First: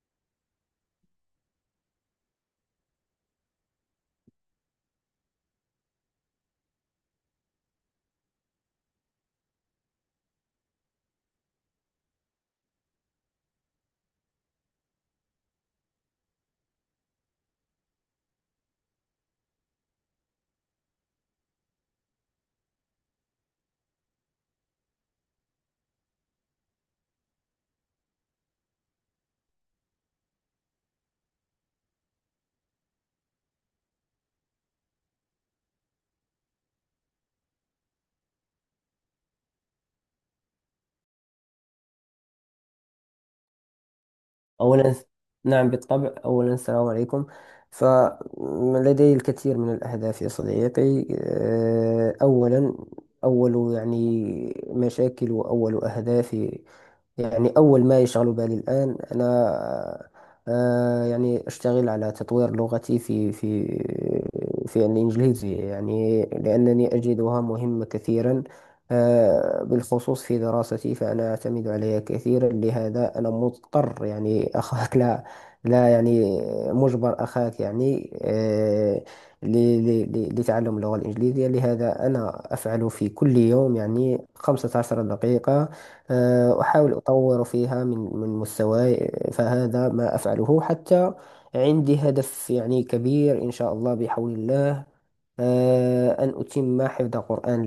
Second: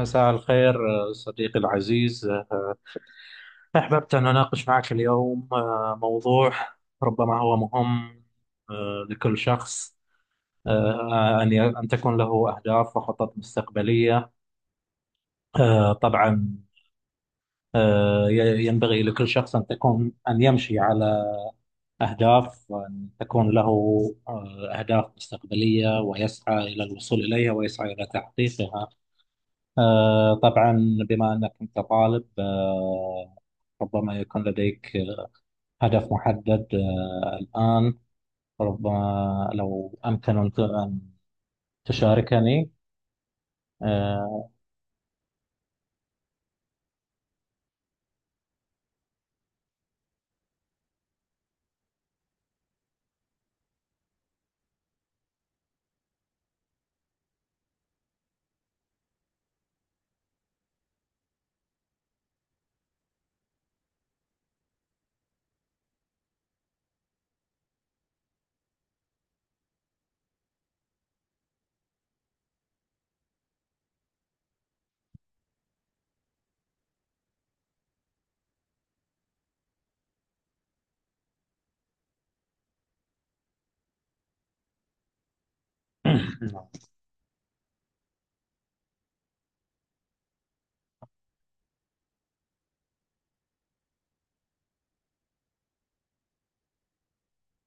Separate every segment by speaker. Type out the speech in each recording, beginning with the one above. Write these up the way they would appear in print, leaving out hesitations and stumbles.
Speaker 1: مساء الخير. صديقي العزيز، أحببت أن أناقش معك اليوم موضوع ربما هو مهم لكل شخص. أن تكون له أهداف وخطط مستقبلية. طبعا ينبغي لكل شخص أن تكون أن يمشي على أهداف وأن تكون له أهداف مستقبلية ويسعى إلى الوصول إليها ويسعى إلى تحقيقها. طبعا، بما أنك أنت طالب، ربما يكون لديك هدف محدد الآن. ربما لو أمكن أن تشاركني. آه،
Speaker 2: أولا، نعم بالطبع، أولا السلام عليكم. فلدي الكثير من الأهداف يا صديقي. أولا، أول يعني مشاكل، وأول أهدافي، يعني أول ما يشغل بالي الآن أنا، يعني أشتغل على تطوير لغتي في الإنجليزية، يعني لأنني أجدها مهمة كثيرا، بالخصوص في دراستي، فأنا أعتمد عليها كثيرا. لهذا أنا مضطر، يعني أخاك لا لا، يعني مجبر أخاك يعني، ل- لتعلم اللغة الإنجليزية. لهذا أنا أفعل في كل يوم يعني 15 دقيقة، أحاول أطور فيها من مستواي، فهذا ما أفعله حتى. عندي هدف يعني كبير، إن شاء الله بحول الله، أن أتم حفظ القرآن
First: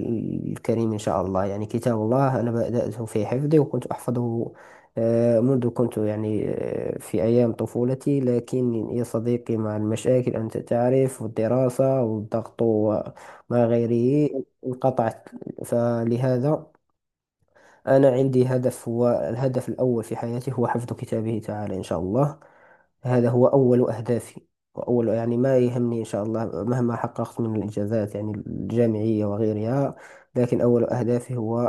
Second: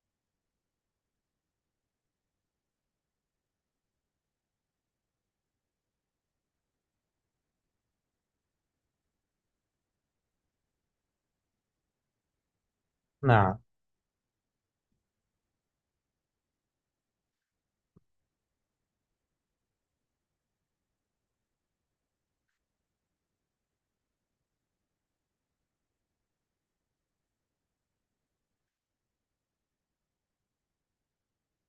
Speaker 2: الكريم إن شاء الله. يعني كتاب الله أنا بدأته في حفظي، وكنت أحفظه منذ كنت يعني، في أيام طفولتي، لكن يا صديقي مع المشاكل أنت تعرف، والدراسة والضغط
Speaker 1: نعم،
Speaker 2: وما غيره انقطعت. فلهذا أنا عندي هدف، هو الهدف الأول في حياتي، هو حفظ كتابه تعالى إن شاء الله. هذا هو أول أهدافي، وأول يعني ما يهمني إن شاء الله، مهما حققت من الإنجازات يعني الجامعية وغيرها، لكن أول أهدافي هو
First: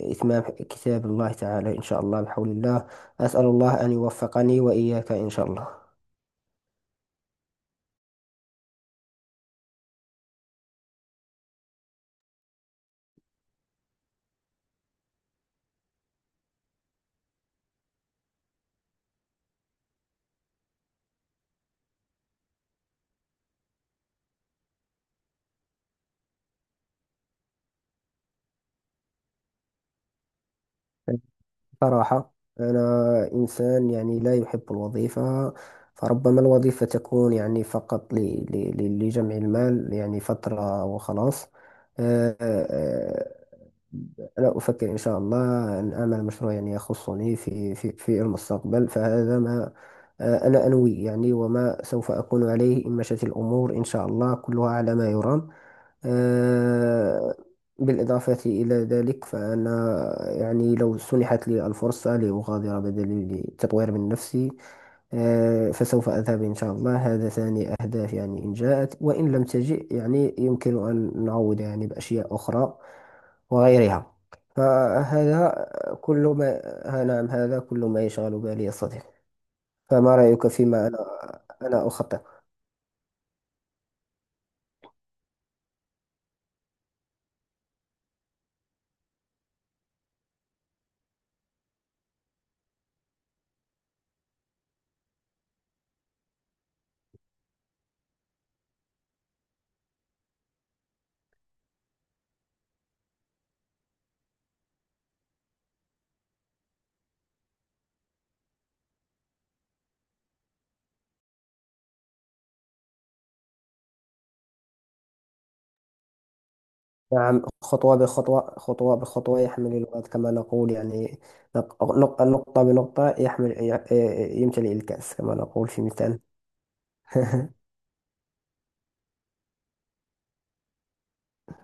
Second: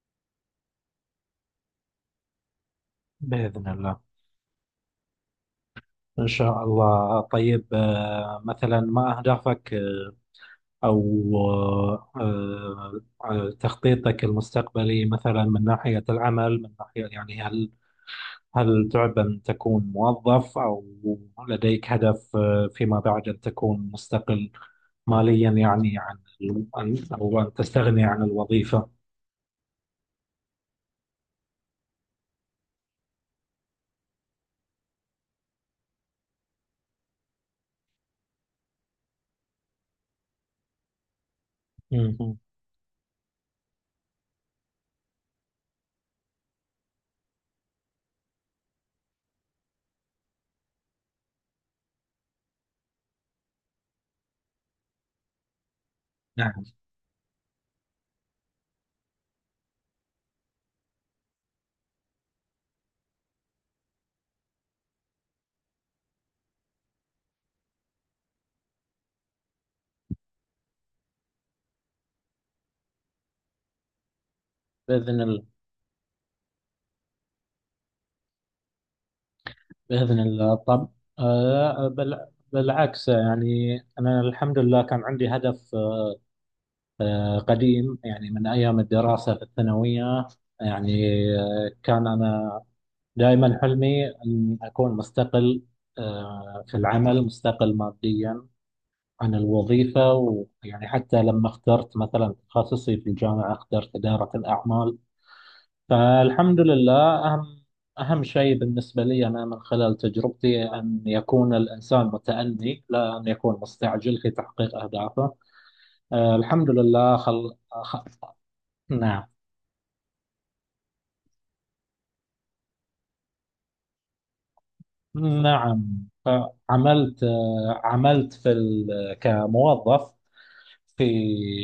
Speaker 2: إتمام كتاب الله تعالى إن شاء الله بحول الله. أسأل
Speaker 1: بإذن
Speaker 2: الله أن
Speaker 1: الله.
Speaker 2: يوفقني وإياك إن شاء الله.
Speaker 1: إن شاء الله. طيب، مثلا ما أهدافك أو تخطيطك المستقبلي، مثلا من ناحية العمل، من ناحية يعني هل تعب أن تكون موظف، أو لديك هدف فيما بعد أن تكون مستقل ماليا يعني عن أو أن تستغني عن الوظيفة؟
Speaker 2: صراحة أنا إنسان يعني لا يحب الوظيفة، فربما الوظيفة تكون يعني فقط لجمع المال، يعني فترة وخلاص.
Speaker 1: مهم.
Speaker 2: أنا أفكر إن شاء الله أن أعمل مشروع يعني يخصني في المستقبل. فهذا ما أنا أنوي، يعني وما سوف أكون عليه إن مشت الأمور إن شاء الله كلها على ما يرام.
Speaker 1: نعم
Speaker 2: آه، بالإضافة إلى ذلك، فأنا يعني لو سنحت لي الفرصة لأغادر بدل لتطوير من نفسي، فسوف أذهب إن شاء الله. هذا ثاني أهداف يعني، إن جاءت وإن لم تجئ يعني يمكن أن نعوض يعني بأشياء أخرى وغيرها.
Speaker 1: بإذن الله.
Speaker 2: فهذا كل ما، ها نعم، هذا كل ما يشغل بالي يا صديقي. فما
Speaker 1: بإذن
Speaker 2: رأيك
Speaker 1: الله.
Speaker 2: فيما
Speaker 1: طب،
Speaker 2: أنا
Speaker 1: بل
Speaker 2: أخطط؟
Speaker 1: بالعكس، يعني أنا الحمد لله كان عندي هدف قديم، يعني من أيام الدراسة في الثانوية. يعني كان أنا دائما حلمي أن أكون مستقل في العمل، مستقل ماديا عن الوظيفة، ويعني حتى لما اخترت مثلا تخصصي في الجامعة اخترت إدارة الأعمال. فالحمد لله. أهم أهم شيء بالنسبة لي أنا من خلال تجربتي أن يكون الإنسان متأني، لا أن يكون مستعجل في تحقيق أهدافه. الحمد لله.
Speaker 2: نعم، خطوة بخطوة، خطوة
Speaker 1: نعم
Speaker 2: بخطوة يحمل الوقت كما نقول يعني. نقطة بنقطة يمتلئ الكأس كما نقول في
Speaker 1: نعم.
Speaker 2: مثال.
Speaker 1: عملت، عملت في ال... كموظف في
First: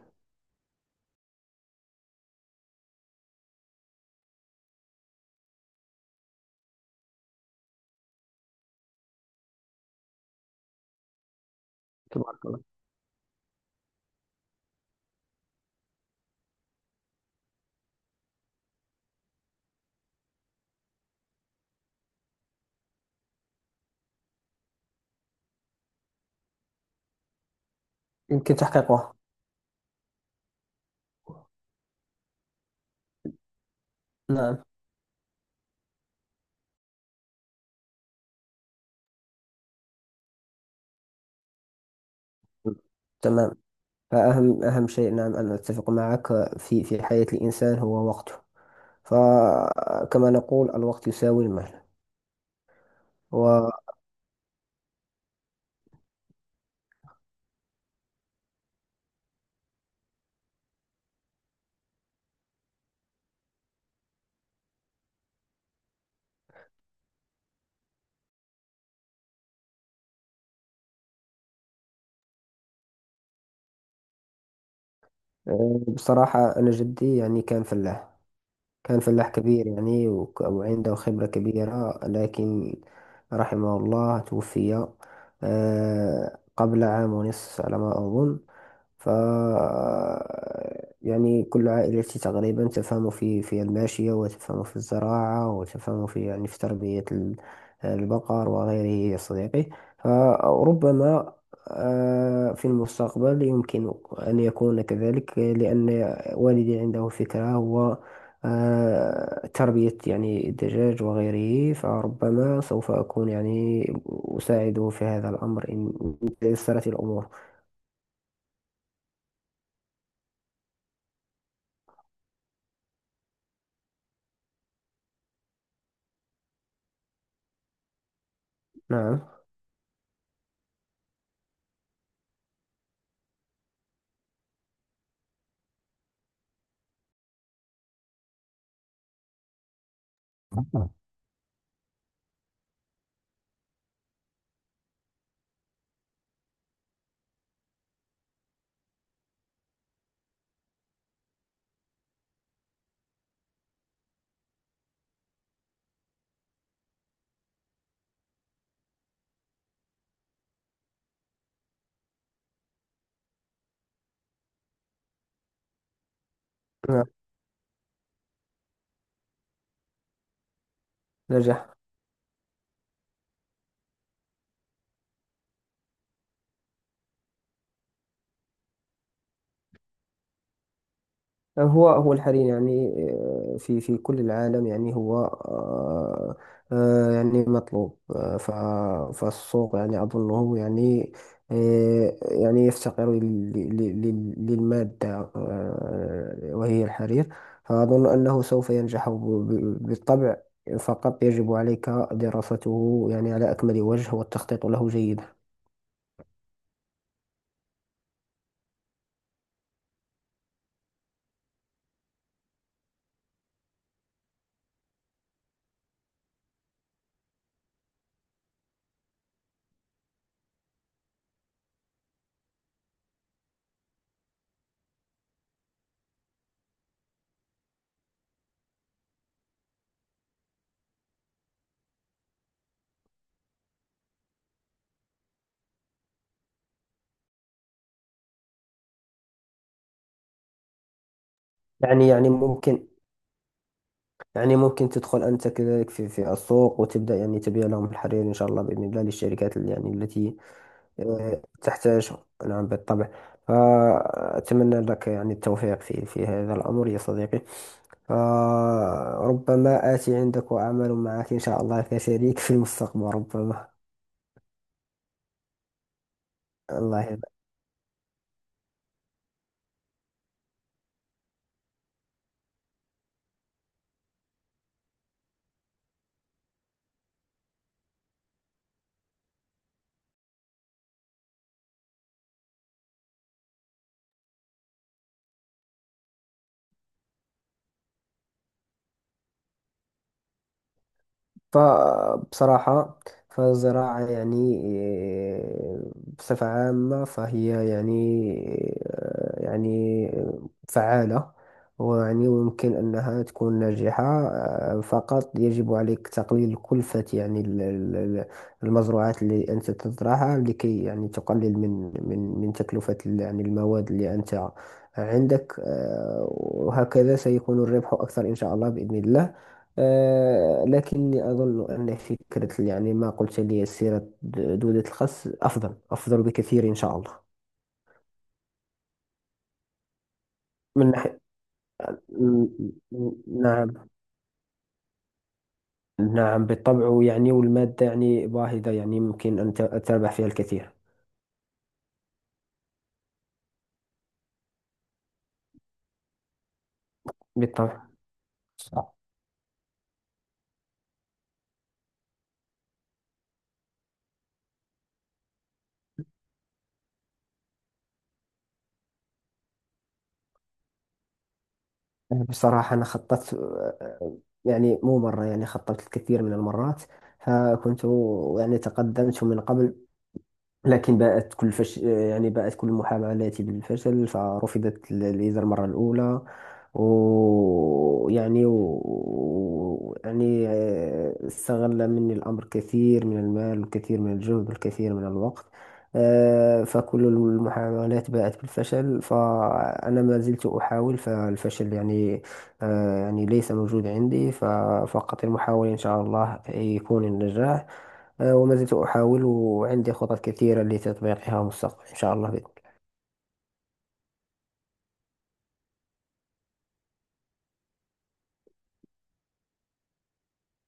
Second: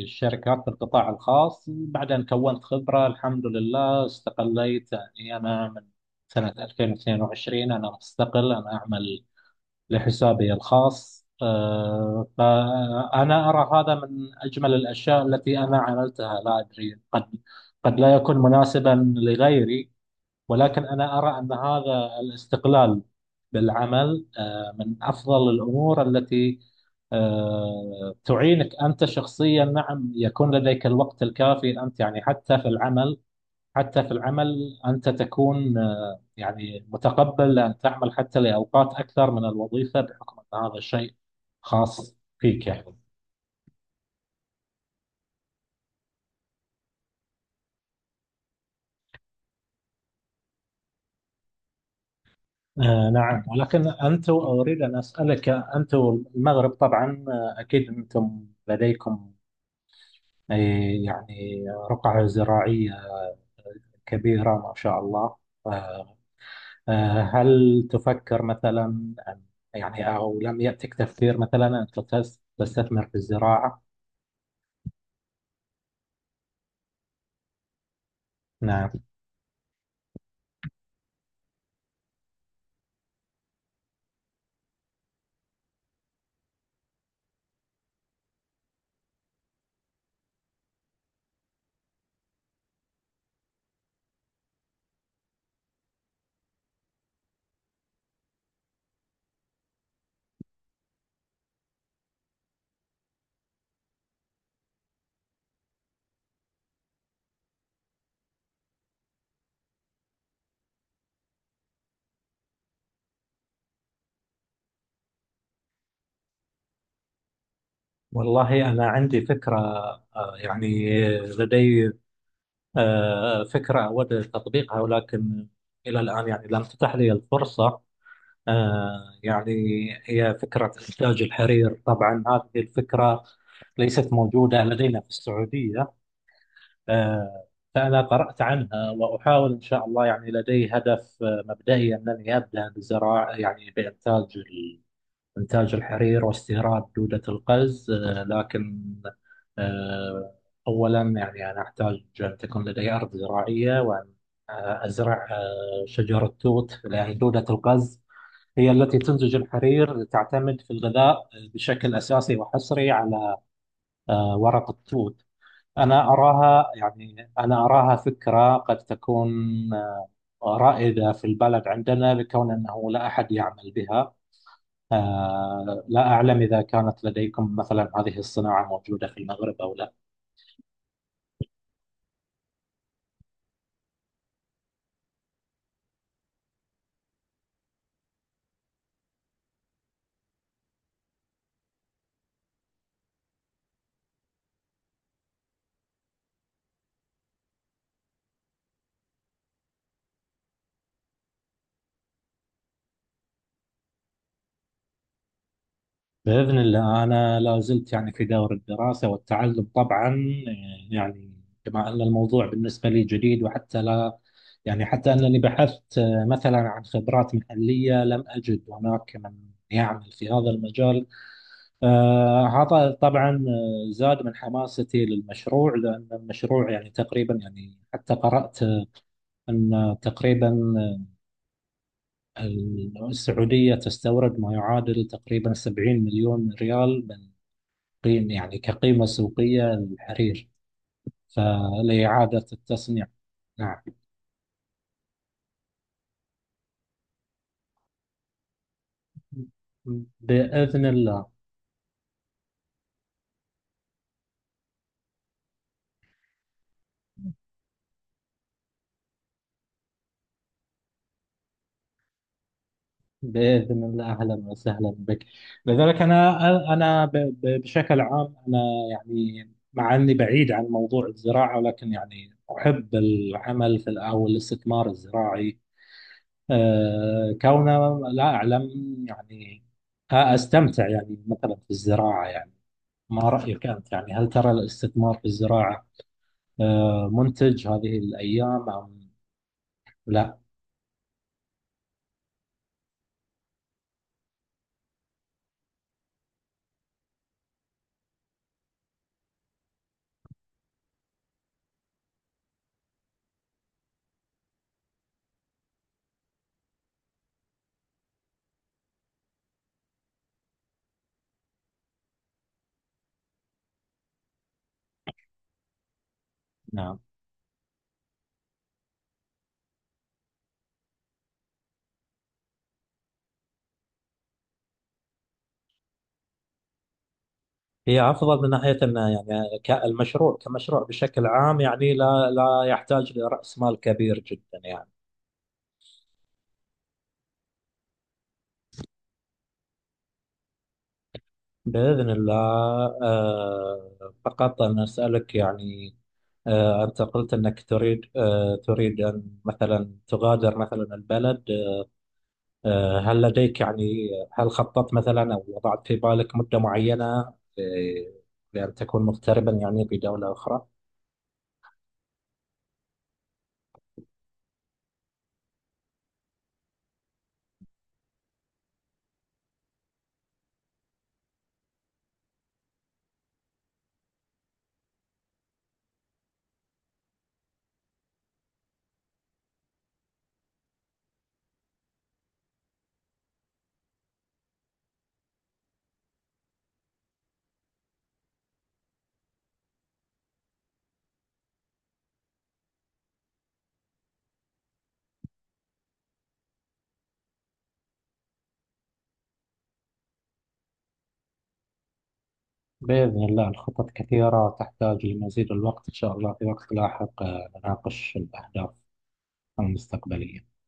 Speaker 1: الشركات في القطاع الخاص، بعدين كونت خبرة الحمد لله، استقليت. يعني أنا من سنة 2022 أنا مستقل، أنا أعمل لحسابي الخاص.
Speaker 2: تبارك الله،
Speaker 1: فأنا أرى هذا من أجمل الأشياء التي أنا عملتها. لا أدري، قد لا يكون مناسبا لغيري، ولكن أنا أرى أن هذا الاستقلال بالعمل من أفضل الأمور التي
Speaker 2: يمكن
Speaker 1: تعينك أنت
Speaker 2: تحقيقه.
Speaker 1: شخصيا. نعم يكون لديك الوقت الكافي أنت، يعني حتى في العمل. حتى في
Speaker 2: نعم،
Speaker 1: العمل أنت تكون يعني متقبل أن تعمل حتى لأوقات أكثر من الوظيفة، بحكم أن هذا الشيء خاص فيك يعني.
Speaker 2: تمام. فأهم شيء، نعم أنا أتفق معك، في حياة الإنسان هو وقته، فكما نقول الوقت يساوي المال.
Speaker 1: نعم، ولكن أنتم، أريد أن أسألك، أنتم المغرب طبعا أكيد أنتم لديكم أي يعني رقعة زراعية كبيرة ما شاء الله. آه، هل تفكر مثلا يعني، أو لم يأتك تفكير مثلا أن تستثمر في الزراعة؟
Speaker 2: وبصراحة أنا جدي يعني كان فلاح
Speaker 1: نعم.
Speaker 2: كان فلاح كبير يعني، وعنده خبرة كبيرة، لكن رحمه الله توفي قبل عام ونصف على ما أظن. ف يعني كل عائلتي تقريبا تفهم في الماشية، وتفهم في الزراعة، وتفهم في يعني في تربية البقر وغيره يا صديقي. فربما في المستقبل يمكن أن يكون كذلك، لأن والدي عنده فكرة هو تربية يعني الدجاج وغيره. فربما سوف أكون يعني أساعده في هذا الأمر، إن تيسرت الأمور.
Speaker 1: والله أنا عندي فكرة، يعني لدي فكرة أود تطبيقها، ولكن إلى الآن يعني لم تتح لي الفرصة.
Speaker 2: نعم،
Speaker 1: يعني هي فكرة إنتاج الحرير. طبعا هذه الفكرة ليست موجودة لدينا في السعودية. آه، فأنا قرأت عنها وأحاول إن شاء الله. يعني لدي هدف مبدئي، أنني أبدأ بزراعة يعني بإنتاج إنتاج الحرير واستيراد دودة القز. لكن آه، أولا يعني أنا أحتاج أن تكون لدي أرض زراعية، وأن أزرع شجر التوت، لأن دودة القز هي التي تنتج الحرير، تعتمد في الغذاء بشكل أساسي وحصري على ورق التوت. أنا أراها فكرة قد تكون آه، رائدة في البلد
Speaker 2: نجح.
Speaker 1: عندنا، لكون أنه لا أحد يعمل بها. لا أعلم إذا كانت لديكم مثلا هذه الصناعة موجودة في المغرب أو لا.
Speaker 2: هو هو الحريم يعني، في كل العالم، يعني هو، يعني مطلوب. فالسوق يعني أظنه يعني، يعني يفتقر للمادة، وهي الحرير. فأظن أنه سوف ينجح بالطبع. فقط يجب عليك دراسته يعني على أكمل وجه، والتخطيط له جيدا.
Speaker 1: بإذن الله، أنا لا زلت يعني في دور الدراسة والتعلم طبعا. يعني كما أن الموضوع بالنسبة لي جديد، وحتى لا يعني حتى أنني بحثت مثلا عن خبرات محلية، لم أجد هناك من يعمل في هذا المجال. هذا طبعا زاد من حماستي للمشروع، لأن المشروع يعني تقريبا، يعني حتى قرأت أن تقريبا السعودية تستورد ما يعادل تقريبا 70 مليون ريال من قيم يعني كقيمة سوقية للحرير،
Speaker 2: يعني
Speaker 1: فلإعادة
Speaker 2: ممكن،
Speaker 1: التصنيع. نعم
Speaker 2: يعني ممكن تدخل أنت كذلك في السوق، وتبدأ يعني تبيع لهم الحرير إن شاء الله بإذن الله، للشركات اللي يعني التي
Speaker 1: بإذن الله.
Speaker 2: تحتاجهم. نعم بالطبع. فأتمنى لك يعني التوفيق في هذا الأمر يا صديقي. فربما آتي عندك وأعمل معك إن شاء الله كشريك في المستقبل، ربما.
Speaker 1: بإذن الله، أهلا وسهلا بك. لذلك أنا،
Speaker 2: الله
Speaker 1: أنا
Speaker 2: يبارك.
Speaker 1: بشكل عام أنا، يعني مع أني بعيد عن موضوع الزراعة، ولكن يعني أحب العمل في أو الاستثمار الزراعي، كونه لا أعلم يعني أستمتع يعني مثلا في الزراعة يعني. ما رأيك أنت؟ يعني هل ترى الاستثمار في الزراعة منتج هذه الأيام أم لا؟
Speaker 2: فبصراحة فالزراعة يعني، آه، بصفة عامة فهي يعني، يعني فعالة، ويعني ويمكن أنها تكون ناجحة. فقط يجب عليك تقليل كلفة يعني المزروعات اللي أنت تزرعها، لكي يعني تقلل من تكلفة يعني المواد اللي أنت عندك،
Speaker 1: نعم.
Speaker 2: وهكذا سيكون الربح أكثر إن شاء الله بإذن الله. لكني أظن أن فكرة يعني ما قلت لي، سيرة دودة الخس، أفضل أفضل بكثير إن شاء الله.
Speaker 1: هي أفضل من ناحية أن يعني المشروع كمشروع
Speaker 2: من ناحية
Speaker 1: بشكل عام يعني لا
Speaker 2: م-
Speaker 1: لا
Speaker 2: م-
Speaker 1: يحتاج لرأس
Speaker 2: نعم.
Speaker 1: مال كبير جدا يعني.
Speaker 2: نعم بالطبع يعني، والمادة يعني باهظة، يعني ممكن أن تربح فيها الكثير
Speaker 1: بإذن الله. فقط أنا أسألك يعني، أنت قلت أنك
Speaker 2: بالطبع.
Speaker 1: تريد، آه،
Speaker 2: صح.
Speaker 1: تريد أن مثلا تغادر مثلا البلد. هل لديك يعني هل خططت مثلا أو وضعت في بالك مدة معينة آه، لأن تكون مغتربا يعني في دولة أخرى؟
Speaker 2: بصراحة أنا خططت، يعني مو مرة، يعني خططت الكثير من المرات. فكنت يعني تقدمت من قبل، لكن يعني بقت كل محاولاتي بالفشل. فرفضت الفيزا المرة الأولى، ويعني يعني استغل مني الأمر كثير من المال، والكثير من الجهد، والكثير من الوقت. فكل المحاولات باءت بالفشل، فأنا ما زلت أحاول. فالفشل يعني، يعني ليس موجود عندي، ففقط المحاولة إن شاء الله يكون النجاح. وما زلت أحاول، وعندي خطط كثيرة لتطبيقها مستقبلا إن شاء الله.
Speaker 1: بإذن الله. الخطط كثيرة، تحتاج لمزيد الوقت، إن شاء الله في وقت لاحق نناقش الأهداف المستقبلية.